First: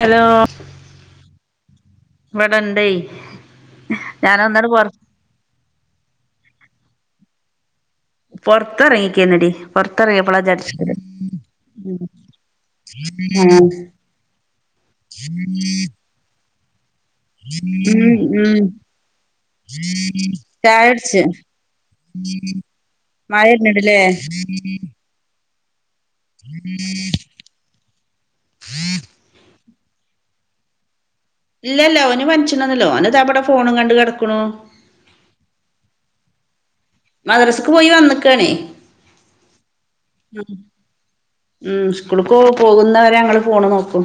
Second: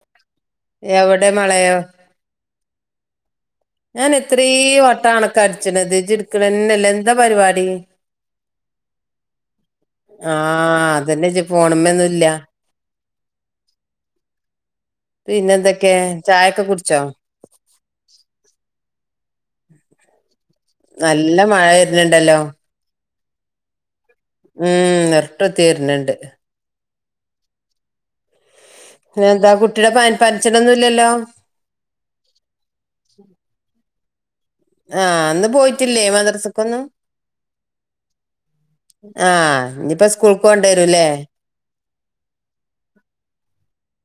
Hello- വളയോ- ഇവിട്ണ്ടേയ്- ഞാൻ എത്രയും വട്ടണൊക്കെ അടിച്ചിണത് ചിടുക്കണന്നല്ല എന്താ പരിപാടി? പൊറത്ത്റങ്ങിക്കന്നടി പൊറത്ത്റങ്ങിയപ്പോളാ ചടച്ച ആഹ് അതന്നെ ഇജ്ജ് ഫോണുമ്മൊന്നുല്ല ആഹ! പിന്നെന്തൊക്കെ ചായൊക്കെ കുടിച്ചോ? മ്ഹ് മ്ഹ് - പേടിച്ച് നല്ല മഴ വരുന്നുണ്ടല്ലോ മായടല്ലേ- [unintelligible] പി ന്നെന്താ കുട്ടിയുടെ പനിച്ചണൊ ഒന്നുംല്ലല്ലോ? ഇല്ലല്ല ഓന് മനിച്ചണന്നല്ലോ ഓനത് അവിടെ ഫോണും കണ്ട് കിടക്കണു- ആഹ്! അന്ന് പോയിട്ടില്ലേ മദ്രസക്കൊന്നും മദ്രസക്ക് പോയി വന്ന്ക്കണേ ആഹ് ഇനിപ്പോ സ്കൂൾക്ക് പോണ്ട വരൂല്ലേ? ഇപ്പോ പോകുന്ന വെരെ ഞങ്ങെൾ ഫോണ് നോക്കും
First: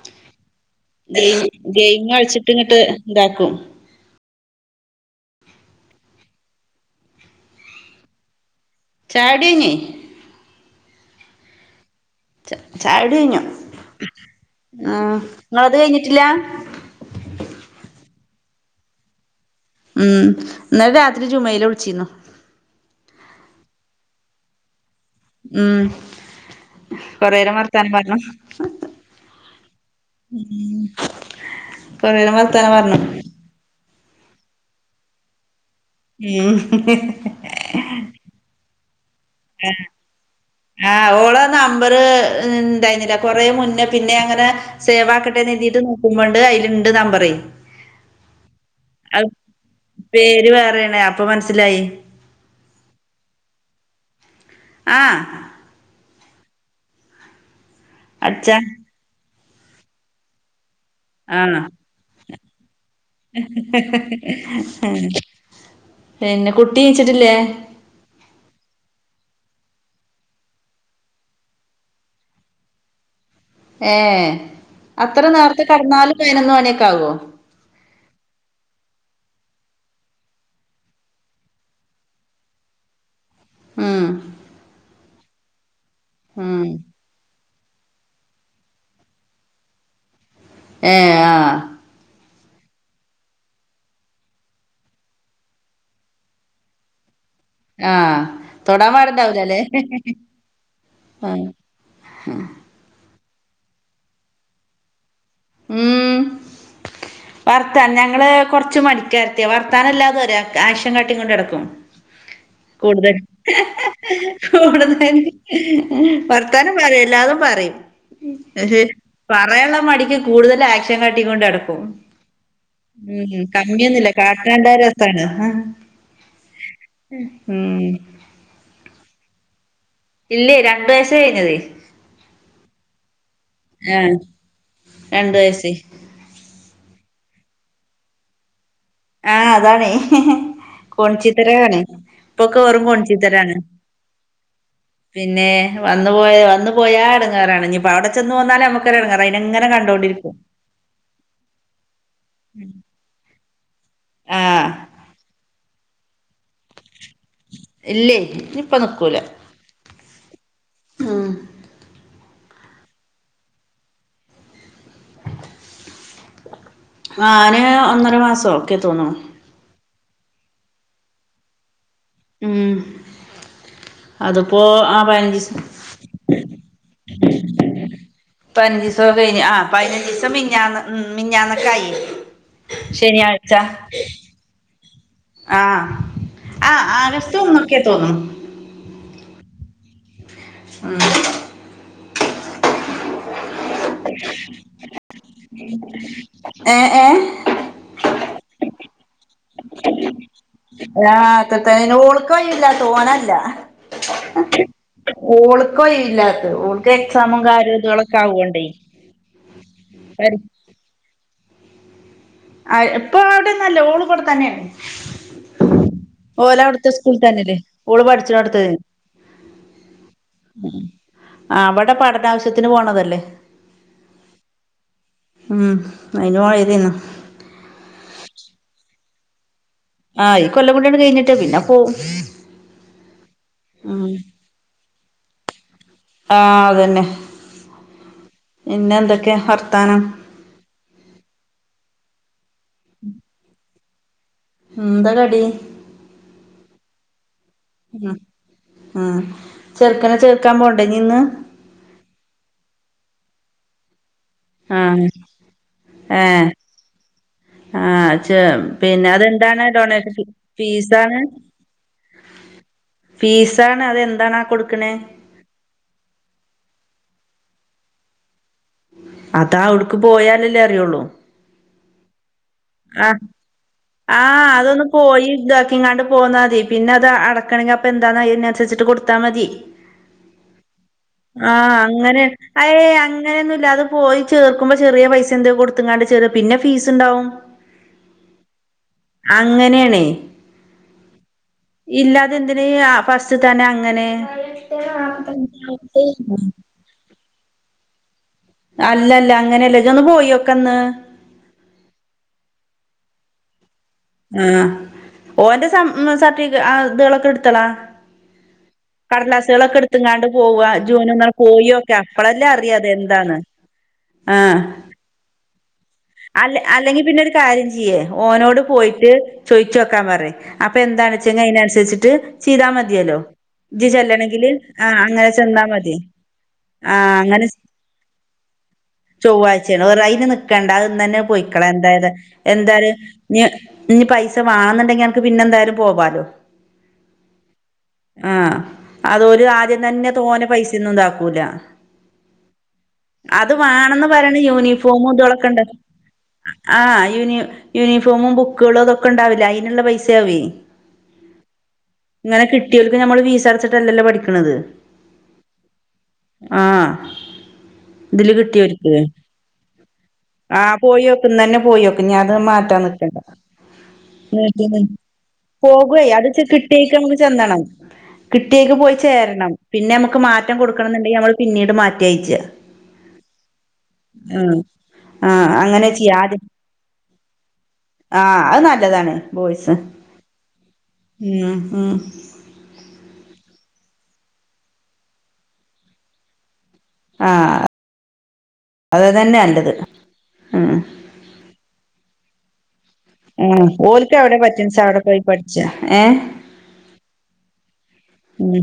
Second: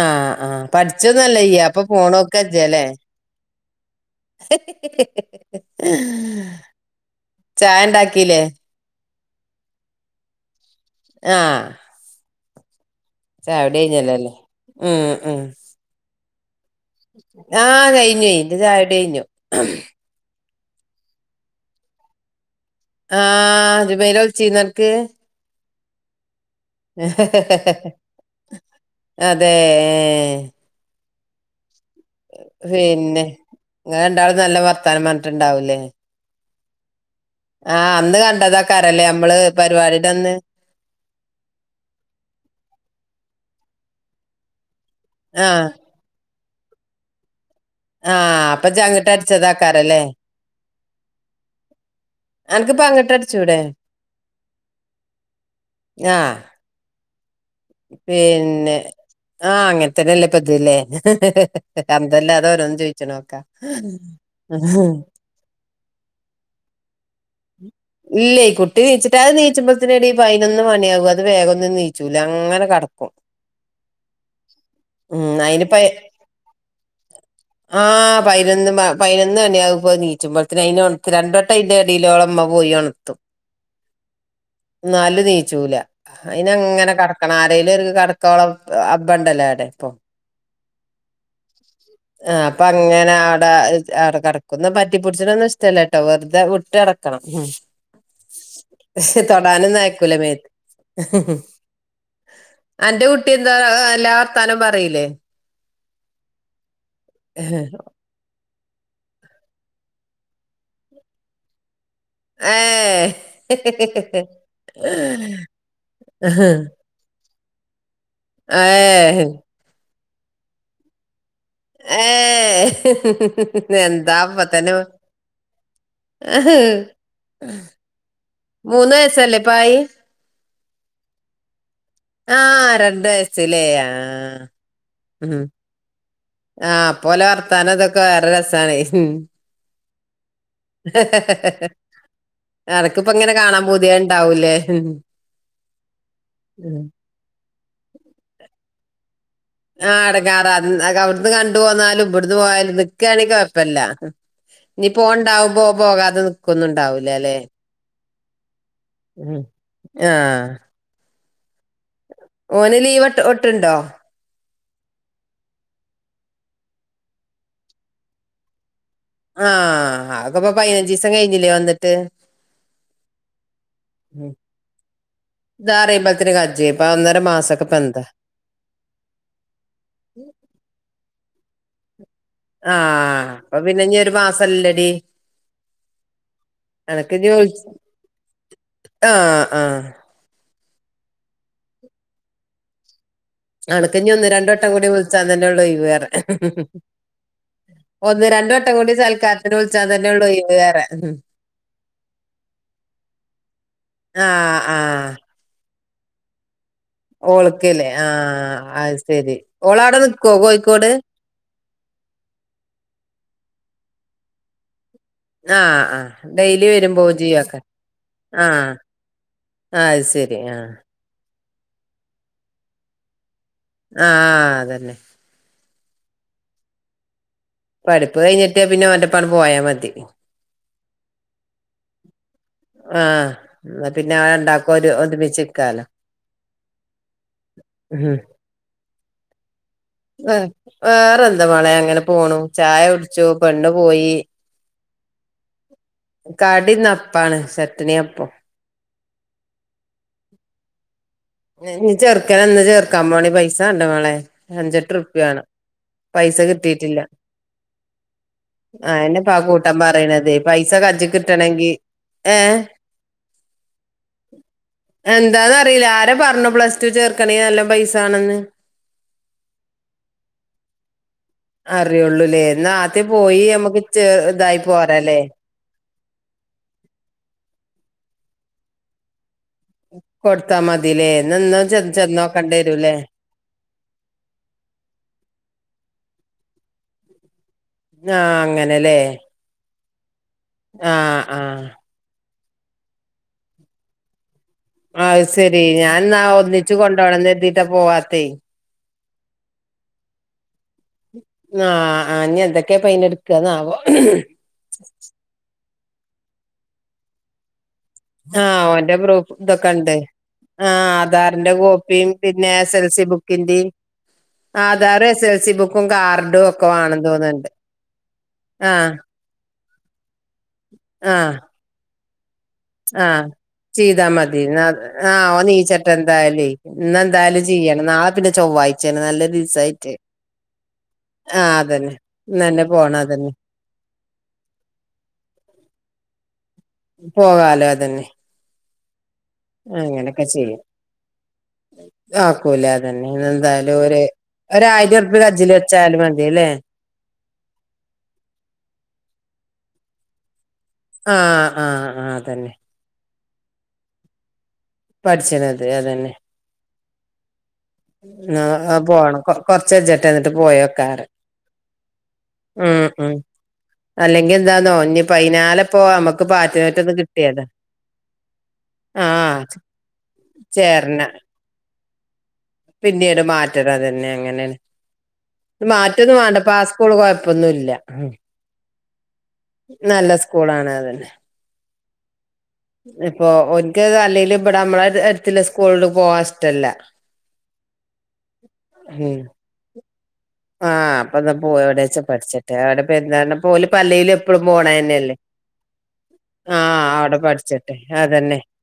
ആഹ് ആഹ് പഠിച്ചൊന്നും ഗെയിം അല്ല ചെയ്യാ അപ്പ ഗെയിം കളിച്ചിട്ട് ഇങ്ങട്ട് ഫോണോക്കാജ്ജലെ ഇതാക്കും ചായ ഇണ്ടാക്കീലെ ചായുടി കഴിഞ്ഞെ ആഹ് ചായുടി കഴിഞ്ഞു ചായുടി കഴിഞ്ഞല്ലല്ലേ ഉം ആഹ് ഉം ഇങ്ങെൾത് കഴിഞ്ഞിട്ട് ഇല്ല ആഹ് കഴിഞ്ഞൊയ് ഇന്റെ ചായുടി കഴിഞ്ഞു ഉം ഇന്നെലെ രാത്രി ജുമൈല വുൾച്ചിന്നു ആഹ് ജുമൈല വുൾച്ചിന്നോ അന്ക്ക് ഉം കൊറെരം വർത്താനം പർണു അതെ കൊറേരം വർത്താനം പർണു ഇങ്ങെൾ രണ്ടാളും നല്ല വർത്താനം പർൺട്ട് ഇണ്ടാവും ലെ ഉം ആഹ് അന്ന് കണ്ടതാക്കാരം ലെ നമ്മെൾ പര്പാടിന്റെ അന്ന് ഓളെ നമ്പെർ ഇണ്ടായ്ന്നില്ല കൊറെ മുന്നേ പിന്നെ ഞാ ഇങ്ങെനെ സേവാക്കട്ടെ എന്നു ആഹ് കരുതീട്ട് നോക്കുമ്പോണ്ട് അതിലുണ്ട് നമ്പറ് ആഹ് അപ്പൊ ചങ്കിട്ടടിച്ചതാക്കാറല്ലേ അപ്പ മനസ്സിലായി അനക്ക് പങ്കിട്ടടച്ചൂടെ ആഹ് ആഹ് അടിച്ചാ പിന്നെ ആ അങ്ങനെത്തന്നെല്ല പതില്ലേ ആഹ് അല്ല എതരന്ന് ചോയിച്ച് നോക്കാ പിന്നെ കുട്ടിയ ഇല്ലേ കുട്ടി നീച്ചിട്ട അത് നീ പച്ചുമ്പത്തിനിടെ ഈ പതിനൊന്ന് മണിയാകും അത് വേഗംന്നും നീച്ചൂല അങ്ങനെ കടക്കും ഏർ അത്ര ഉം അയിന് നേരത്തെ കടന്നാല പതിനൊന്ന് മണിയൊക്കെ ആകുവോ ആ പതിനൊന്ന് പാ പയിനൊന്ന് മണിയാവുമ്പോ നീച്ചുമ്പോഴത്തേന് അയിനോത്ത് രണ്ടൊട്ടം അയിന്റെ വയിലോളമ്മ പോയി ഒണുത്തും ഉം നാല് തെയ്ച്ചുല്ല അയിന് ഉം അങ്ങനെ കടക്കണ ആയിലെ കടക്കോളം അബ്ണ്ടല്ലേ അടെ ഇപ്പൊ ഏ ആ ആ അപ്പൊ അങ്ങനെ അവിടെ അവിടെ കിടക്കുന്ന പറ്റിപ്പൊടിച്ചിട്ടൊന്നും ഇഷ്ടല്ല കേട്ടോ വെറുതെ വിട്ട് കിടക്കണം ആഹ് തൊടാൻ ഉ പാടുണ്ടാവൂലല്ലേ തൊടാനുംന്നയക്കൂലമേത്ത് ആഹ് എന്റെ കുട്ടി എന്താ എല്ലാ വർത്താനും പറയിലേ ഉം വർത്താൻ ഞങ്ങള് കൊറച്ചു മണിക്കാരത്തിയ വർത്താനമില്ലാതെ ഒരാക്ക് ആക്ഷൻ കാട്ടി കൊട്ടിക്കൊണ്ട് നടക്കും കൂടുതൽ കൂടുത വർത്താനം പറ ല്ലാന്ന് പറയും പറയാനുള്ള മടിക്ക് കൂടുതൽ ആക്ഷൻ കണിക്ക കൈകൊട്ടൊടക്കും ഉം കമ്മിയൊന്നുമില്ല എന്താ അപ്പൊ തന്നെ കാട്ടാണ്ട രസാണ് ആ മൂന്ന് വയസല്ലേ പായ ഇല്ലേ രണ്ട വയസ കഴിഞ്ഞത് ആ രണ്ട വയസില ആ ഉ രണ്ടു വയസ്സ് ആ അപ്പോലെ വർത്താനം അതൊക്കെ വേറെ രസണേ ആ അതാണേ [unintelligible] ഇപ്പൊക്കെ എനക്കിപ്പോ ഇങ്ങനെ കാണാൻ [unintelligible] പുതിയ ഉണ്ടാവൂലേ പിന്നെ വന്നു പോയ വന്നു ഉം. പോയാ എടുങ്ങറാണ് ഇപ്പോ അവിടെ ചെന്ന് പോന്നാലേ നമ്മുക്ക് ആ അടങ്ങാറാ അവിടുന്ന് കണ്ടു പോന്നാലും ഇവിടന്ന് പോയാലും നിക്കുകയാണെങ്കിൽ കുഴപ്പമില്ല. ആഹ് ഇനി പോണ്ടാവും പോ പോകാതെ നിക്കന്ന ഇണ്ടാവൂ ല്ലാ ല്ലേ ഇല്ലേ ഇനിയിപ്പ നിക്കൂല ആഹ് ഉം ഓന് ലീവ്ട്ട് ഒട്ടുണ്ടോ? അവന് ഒന്നര മാസം ഒക്കെ തോന്ന്ണു ആ അതപ്പ പതിനഞ്ച് ദിവസം കഴിഞ്ഞില്ലേ വന്നി ഉം [unintelligible] അതിപ്പോ ആ പതിനഞ്ചീസം ഒന്നര മസൊക്കെ ഇപ്പൊ എന്താ? പതിനഞ്ച് ദിവസം കഴിഞ്ഞു ആ പതിനഞ്ച് ദിവസം മിഞ്ഞാന്ന് മിഞ്ഞാന്നൊക്കെ ആയി. ആഹ് ശനിയാഴ്ച അപ്പൊ പിന്നെ ഇനി ഒരു മാസല്ലടി ആഹ് ആ ആഗസ്റ്റ് ഒന്നൊക്കെ തോന്നും. ആ ആ. ഉം. ആളക്കഞ്ഞ ഒന്ന് രണ്ട് വട്ടം കൂടി വിളിച്ചാ തന്നെള്ളൂ ഏഹ് ഏഹ് [unintelligible] രണ്ട് വട്ടം കൂടി സൽക്കാരത്തിന് വിളിച്ചാ തന്നെ ഉള്ളു ആഹ് ആഹ് [unintelligible] ഓൾക്കോ ഇല്ലാത്ത എക്സാമും കാര്യം ഓൾക്കല്ലേ ആ ഇതുകളൊക്കെ ആവോണ്ടേ അത് ശെരി ഓള അവിടെ നിക്കുവോ കോഴിക്കോട്? എപ്പൊ അവിടെന്നല്ലേ ഓള് ഇവിടെ തന്നെയാണ്. ആ ആ ഓല ഡെയിലി അവിടുത്തെ വരും പോവും സ്കൂളിൽ തന്നെല്ലേ ചെയ്യൂയൊക്കെ ഓള് ആ. പഠിച്ചിടടുത്ത് അത് ശരി ആ. ആ അവിടെ പഠന ആവശ്യത്തിന് പോണതല്ലേ. ആ അതന്നെ. ഉം അയിന് പോയതാണ് പഠിപ്പ് കഴിഞ്ഞ് കിട്ടിയ പിന്നെ ഓന്റെ ഒപ്പം അങ്ങട് പോയാൽ മതി. ആ ഈ കൊല്ലം കൂടി അങ്ങട് കഴിഞ്ഞിട്ട് പിന്നെ പോവും. ആ ഉം പിന്നെ അവ രണ്ടാക്കും ഒരു ഒരുമിച്ചിക്കാലോ. പിന്ന എന്തൊക്ക? വേറെ എന്താ മോളെ അങ്ങനെ പോണു ചായ കുടിച്ചു പെണ്ണും പോയി. എന്താ കടി? കടിന്ന് അപ്പാണ് ചട്ടിണി ഉം അപ്പം ഉം ചെറുക്കനെ ചേർക്കാൻ പോണ്ടേ ഇനി ഇന്ന്? ചെറുക്കൻ ഇന്ന് ചേർക്കാൻ പോണം പൈസ വേണ്ടേ മോളെ അഞ്ചെട്ട് ആഹ് ഉറുപ്യ വേണം. പൈസ ഏഹ് കിട്ടിയിട്ടില്ല. ആഹ് ചെ ആ പിന്നെ ഇനിയിപ്പ ആ അതെന്താണ് കൂട്ടം ഡൊണേഷൻ പറയണത് പൈസ കയ്യി ഫീസാണ് കിട്ടണങ്കി ഏഹ് ഫീസാണ് അതെന്താണാ കൊടുക്കണേ? എന്താന്നറിയില്ല ആരാ പറഞ്ഞു പ്ലസ് ടു ചേർക്കണ നല്ലോം പൈസ വേണെന്ന്. അതാ അവിടുക്ക് പോയാലല്ലേ അറിയുള്ളൂ. അറിയുള്ളൂല്ലേ എന്നാ ആദ്യം ആ പോയി നമ്മുക്ക് ചെ ആ ഇതായി അതൊന്ന് പോരല്ലേ പോയി ഇത ഇങ്ങാണ്ട് പോന്നാൽ മതി പിന്നെ അത് അടക്കണമെങ്ക അപ്പം എന്താന്ന അതിനനുസരിച്ചിട്ട് കൊടുത്താൽ മതി. കൊടുത്താ മതിലെ? ആഹ് അങ്ങനെ ഏയ് അങ്ങനെയൊന്നും ഇല്ല അത് പോയി ചേർക്കുമ്പോ ചെറിയ പൈസ എന്ത കൊടുത്തങ്ങാണ്ട് ചെ പിന്നെ ഫീസ് ഉണ്ടാവും. ആ അങ്ങനെ. അങ്ങനെയാണേ. ആ ആ. അതെന്തിന ഫസ്റ്റ് തന്നെ അങ്ങനെ അത് ശെരി ഞാൻ എന്നാ ഒന്നിച്ചച്ച് കൊണ്ടോണം എതിീട്ടാ പോവാത്തെ അല്ലല്ല അങ്ങനെയല്ല ഇജ് ഒന്ന് പോയോക്കന്ന് ആ എന്തൊക്കെയ പ എടു കന്ന ആ ഓന്റെ സർട്ടിഫ ഇതൊക്കെ എടുത്തളാ ആഹ അവഓന്റെ പ്രൂഫ് ഇതൊക്കെ കടലാസുകളൊക്കെ ഉണ്ട് എടുത്തുങ്ങാണ്ട് പോവ ആ ജൂനൊന്ന് ആധാറിന്റെ പോയോക്ക കോപ്പിയും അപ്പളല്ലേ പിന്നെ എസ് അറിയ എൽ സ അതെന്താന്ന് ആഹ് ബുക്കിിാ എസ് എൽ സി ബുക അല്ല അല്ലെങ്കി പിന്നെ ഒരു കാര്യം ചെയ്യേ ഓനോട് ആഹ് പോയിട്ട് ചോയ്ിച്ച വെക്കാൻ പറേ അപ്പൊ എന്താണ ആഹ് വെച്ചെങ്ക അതിനനുസരിച്ചിട്ട് ചെയ്താൽ മതിയല്ലോ ആഹ് ഇത് ചെയ്താ മതി ചെല്ലണെങ്കില് ന്നാ ആഹ അങ്ങനെ ആഹ് ഓൻ ചെന്നാ നീച്ചട്ടെ മതി എന്തായാലേ ആഹ ഇന്നെന്തായാലും അങ്ങനെ ചെയ്യണം നാളെ പിന്നെ ചൊവ്വാഴ്ചയാണ് നല്ല ചൊവ്വാഴ്ചയാണ് ദിവസായിട്ട് വേറെ അന് നിക്കണ്ട അ ആഹ് പൊയിക്കള അതന്നെ എന്തായത് ഇന്നന്നെ എന്തായാല പോണം അതന്നെ ഇ പൈസ വണന്നണ്ടെങ്കിൽ എനക്ക് പിന്നെ എന്തായാലും പോവാ പോകാലേ അതന്നെ അതൊല ആദ്യം തന്നെ അങ്ങനൊക്കെ തോനെ ചെയ്യും പൈസയന്നും ഇതാക്കൂല ആക്കൂലേ അതന്നെ അത് ഇന്നെന്തായാലും ഒരു വേണംന്ന് പറയണ ഒരായിരം യൂണിഫോമ ഉറുപ്പ്യ കജ്ജില് ഇതുളക്കണ്ട വെച്ചാലും മതിയല്ലേ ആ് യൂ യൂണിഫോമും ബുക്കുകളും അതൊക്കെ ഉണ്ടാവില്ല അതിനുള്ള പൈസയാവിേ ആഹ് ആഹ് ആഹ് ഇങ്ങനെ അതന്നെ കിട്ടിയലക്കും നഞമ്മള് വീസ് അടച്ചിട്ടല്ലല്ലോ പഠിക്കണത് പഠിച്ചന അതെ അതന്നെ ആഹ ആ പോണം കൊറച്ച ചേട്ട എന്ന എന്നിട്ട് പോ ആഹ പോയി വെക്കന്ന് തന്നെ പോയി വെക്കും ഞാാന അത് മാറ്റാൻ ഉം ഉം നിക്കണ്ട അല്ലെങ്കി എന്താന്നോ നട്ട ഇനിപ്പ അയിനാലെപ്പോ പോകുവായി നമ്മക്ക് അത് കിട്ടിയേക്ക പാറ്റ്നോറ്റൊന്ന് നമ്മക്ക് കിട്ടിയതാ ചെന്നണം കിട്ടിയേക്ക് പോയി ചേരണം ആഹ് പിന്നെ നമുക്ക് മാറ്റം കൊടുക്കണം ചേരണം എന്നുണ്ടെങ്കിൽ നമ്മള് പിന്നീട് മാറ്റ പിന്നീട് മാറ്റട അതന്നെ അങ്ങനെയാണ് ആഹ് ആഹ് ത് അങ്ങനെ ചെയ്യാ മാറ്റൊന്നും ആദ്യം വേണ്ടപ്പ ആ സ്കൂള് കൊഴപ്പൊന്നുമല്ല ആഹ് അത് നല്ലതാണ് ബോയ്സ് അതന്നെ ഉ ഉ ഇപ്പൊ എനിക്ക് അല്ലെങ്കും ഇവിടെ നമ്മള എടുത്തി സ്കൂള പോവാൻ ഇഷ്ടല്ല ആഹ ഉം അത്തന്നെ നല്ലത് ഉം ആഹ് അപ്പൊ പോ എവിടെ വെച്ച പഠിച്ചിട്ടെ എവിടെ അപ്പ എന്ത ഉം പോല പല്ലൽ ഓൽക്ക് എവിടെ എപ്പഴും പോണ പറ്റ്ണ്ച്ചാ അവിടെ തന്നെയല്ലേ പോയി പഠിച്ചാ ആഹ അവിടെ പഠിച്ചിട്ടെ അതന്നെ ഉം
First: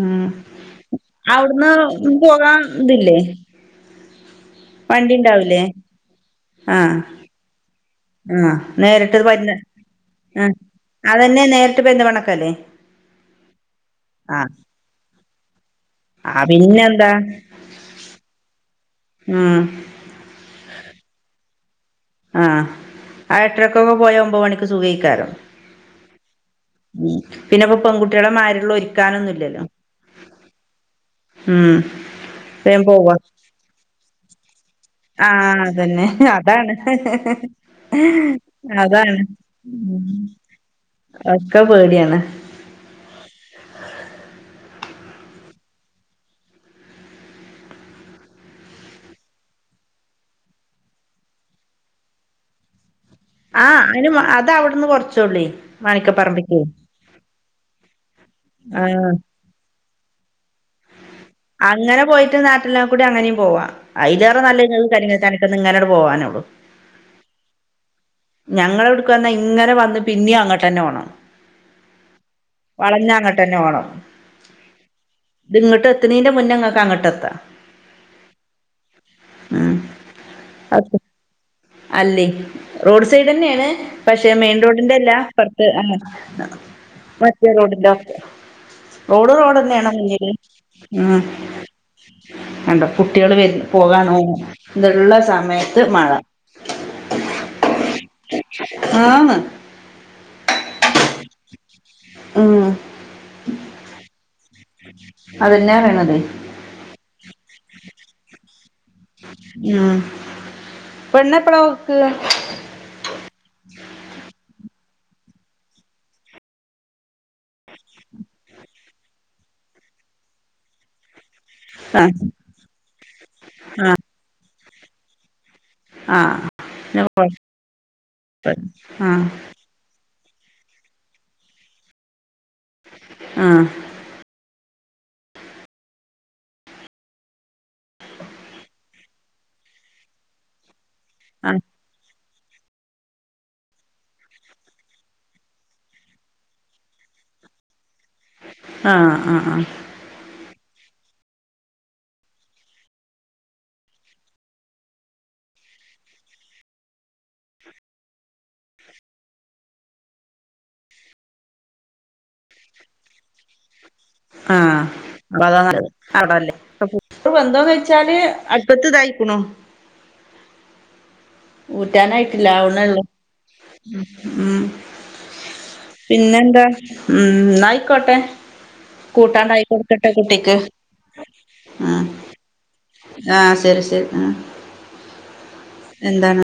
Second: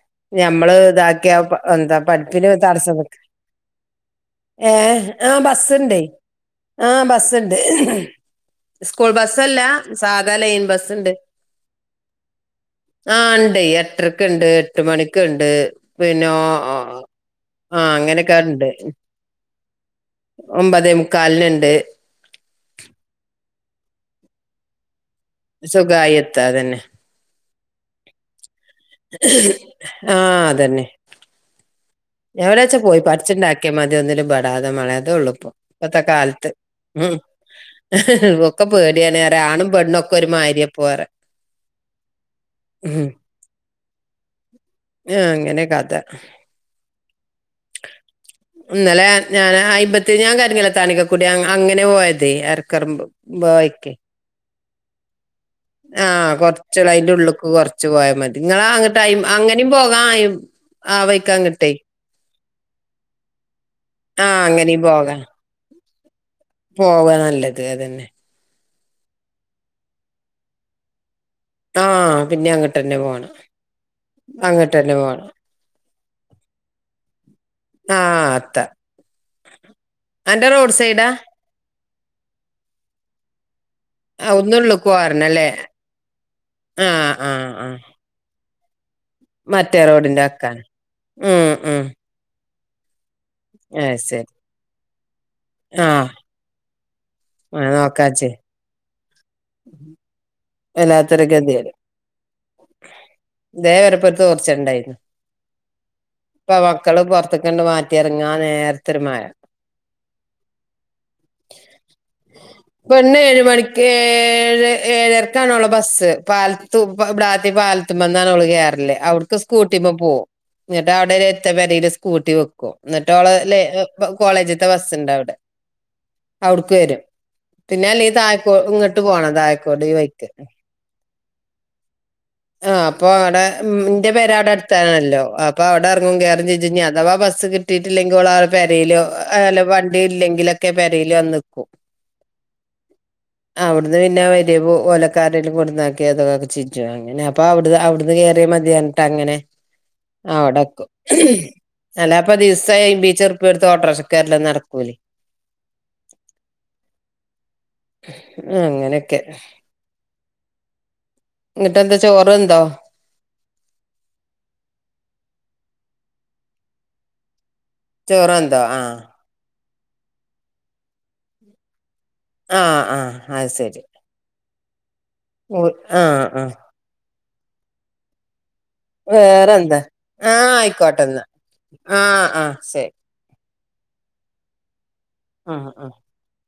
ഉം ഞമ്മള് ഇതാക്കിയ എന്താ അവിടുന്ന് പഠുപ്പിന് പോകാൻ തടസക്ക ഇതില്ലേ ഏ വണ്ടി ആ ഉണ്ടാവൂലേ ബസ്ണ്ട് ആ ആഹ് ബസ്സ്ുണ്ട് ആഹ് സ്കൂൾ നേരിട്ട് പന്ന ബസ്സല്ല സാക ആഹ് ലൈൻ ബസ്സ്ണ്ട് അതന്നെ നേരിട്ട് പെരുന്തൽമണ്ണക്കല്ലേ ആ ഉണ്ട് എട്ടരക്കുണ്ട് ആഹ് എട്ട് മണിക്കുണ്ട് പിന്നെ ആഹ് ആഹ പിന്നെന്താ അങ്ങനെയക്കാരുണ്ട് ഉം ഒമ്പത് മുക്കാലിനുണ്ട് ടക്കെ പോയ ഒമ്പോൾ മണി സുഖിക്കാലും സുഖമായിത്താതന്നെ പിന്നെപ്പ പെൺകുട്ടളെ മാരരുന്നു ആഹ അതന്നെ ഉം എവിടെ വച്ചാ വേം പോയി പോവാ പഠിച്ചിണ്ടാക്കിയാൽ മതി ഒന്നും ബെടാതെ മളയാതെ ഉള്ളൂപ്പോ ഇപ്പത്തെ കാലത്ത് ഉ ത ഇൊക്കെ പേടിയാന റെ ആണും പെണ്ണുംക്കെ ഒരു മാരിയെ പോവാറെ അക്കെ പേടിയാണ് ആഹ അങ്ങനെ കാത്ത ഇന്നലെ ഞാൻ അയിമ്പത്തി ഞാൻ കാര്യങ്ങ താണിക്ക കൂടി അങ്ങനെ പോയത് ഇറക്കറുമമ്പ് ആ അന് അത്വിടുന്ന് കൊറച്ചള്ളി ആഹ് കൊറച്ച അതിറെ ഉള്ളേക്ക് കൊറച്ച് പോയാൽ മതി നിങ്ങള അ ആഹ് അങ്ങനേും പോകാ ആ വെക്ക അങ്ങനെ പോയിട്ട് നാട്ടെല്ലാം കൂടി അങ്ങനെയും പോവാ ആഹ് അയിലേറെ അങ്ങനിം പോകാ. നല്ലത് [unintelligible] പോവാനുള്ളു. പോവാ നല്ലത് അതന്നെ. ഞങ്ങളവിടുക്ക് വന്ന് ഇങ്ങനെ വന്ന് പിന്നെയും അങ്ങട്ടന്നെ പോണം. ആഹ് പിന്നെയും അങ്ങട്ട്ന്നെ വളഞ്ഞ പോണം അങ്ങട്ടന്നെ പോണം അങ്ങട്ട്ന്നെ പോണം. എത്ത്നെൻ്റെ മുന്നേ ഇങ്ങക്ക് അങ്ങോട്ടെത്താം. ആഹ് എത്ത അൻ്റെ റോഡ് സൈഡാ. അല്ലെയ് റോഡ് സൈഡ് തന്നെയാണ് പക്ഷെ ആഹ് മെയിൻ ഒന്നുള്ള്ക്ക് റോഡിന്റെ അല്ല പോരണല്ലേ? അപ്പറത്ത് ആഹ് ആഹ് മറ്റെ ആഹ് റോഡിൻ്റെ വക്കിനാ. റോഡ് മറ്റേ റോഡന്നയാണോ റോഡിന്റെ മുന്നിൽ വക്കാണ്. ആ ഹ്. ഉം ഉം കണ്ടോ കുട്ടികൾ അയ് ശരി. പോകാനുള്ള സമയത്ത് മഴ. ആ നോക്കാച്ചേ. ആന്ന്. വല്ലാത്തൊരു ഗതികേട്. ഉം ദേവരപ്പുറത്ത് കൊറച്ചേരണ്ടായിരുന്ന് അതന്നെ പറയണത് ഇപ്പ മക്കള് പൊറത്ത്. കണ്ട് മാറ്റിയിറങ്ങാൻ നേര ആഹ് പെണ്ണ് എപ്പഴാ പോക്ക്. പെണ്ണ് ഏഴ് മണിക്ക് ഏഴ് ഏഴരക്കാണ് ഓള ബസ്സ് പാലത്തു. [unintelligible] പാലത്തുമന്നാണ് അവള് കേറല് അവ്ട്ക്ക് സ്കൂട്ടീമ്മ പോകും എന്നിട്ട് അവിടെ വരെ അടുത്ത പരയില് ആഹ് സ്കൂട്ടി വെക്കും എന്നിട്ടോള ലെ കോളേജത്തെ ബസ്സുണ്ട് അവിടെ. ആഹ് അവിടുക്ക് വരും പിന്നെ പിന്നെ അല്ല കൊഴപ്പല്ല തഴക്കോട് ഇങ്ങോട്ട് പോണം തഴക്കോട് ഈ വൈക്ക്. [unintelligible] ആ അപ്പൊ അവിടെ ആഹ് ന്റെ പെരെ അവിടെ അടുത്താണല്ലോ അപ്പൊ അവിടെ [unintelligible] അഥവാ ബസ് കിട്ടിയിട്ടില്ലെങ്കിൽ ഓളാ പെരലോ ആ അല്ല വണ്ടിയില്ലെങ്കിലൊക്കെ പെരീല് ആഹ് വന്ന്ക്കും. അവിടുന്ന് പിന്നെ [unintelligible] ഒലക്കരേലും കൊടുന്നാക്കേ [unintelligible] അതൊക്കെ ഒക്കെ ചെജ്ജും. [unintelligible] അവിടു അവിടുന്ന് കേയറിയ മതിയാനിട്ടാ ആഹ് അങ്ങനെ ആഹ് ആഹ് ആഹ് [unintelligible] എല്ലാപ്പ ദിവസം അയിബീച്ചുറുപ്പിയ എടുത്ത് ഓട്ടോറിക്ഷക്ക് വേരല് നടക്കൂലേയ് [inaudible] അങ്ങനെക്കെ ഇങ്ങട്ടെന്താ ചോറെന്തോ? ആഹ് [unintelligible] ന്ന് വെച്ചാല് ചോറുണ്ടോ അട്പത്ത് ആഹ് ഇതായിക്കുണു കിട്ടാനായിട്ടില ആഹ് ആവുന്നള്ളു ആഹ് ഓ ആഹ് ആഹ് ഉം ന്നായിക്കോട്ടെ. വേറെന്താ കൂട്ടാണ്ടായിക്കൊടുക്കട്ടെ ആഹ് കുട്ടിക്ക് ആയിക്കോട്ടെന്നാ ആഹ് ആഹ് ശരി ആഹ് തരി ശരി ആഹ്, ആഹ്. എന്താണ്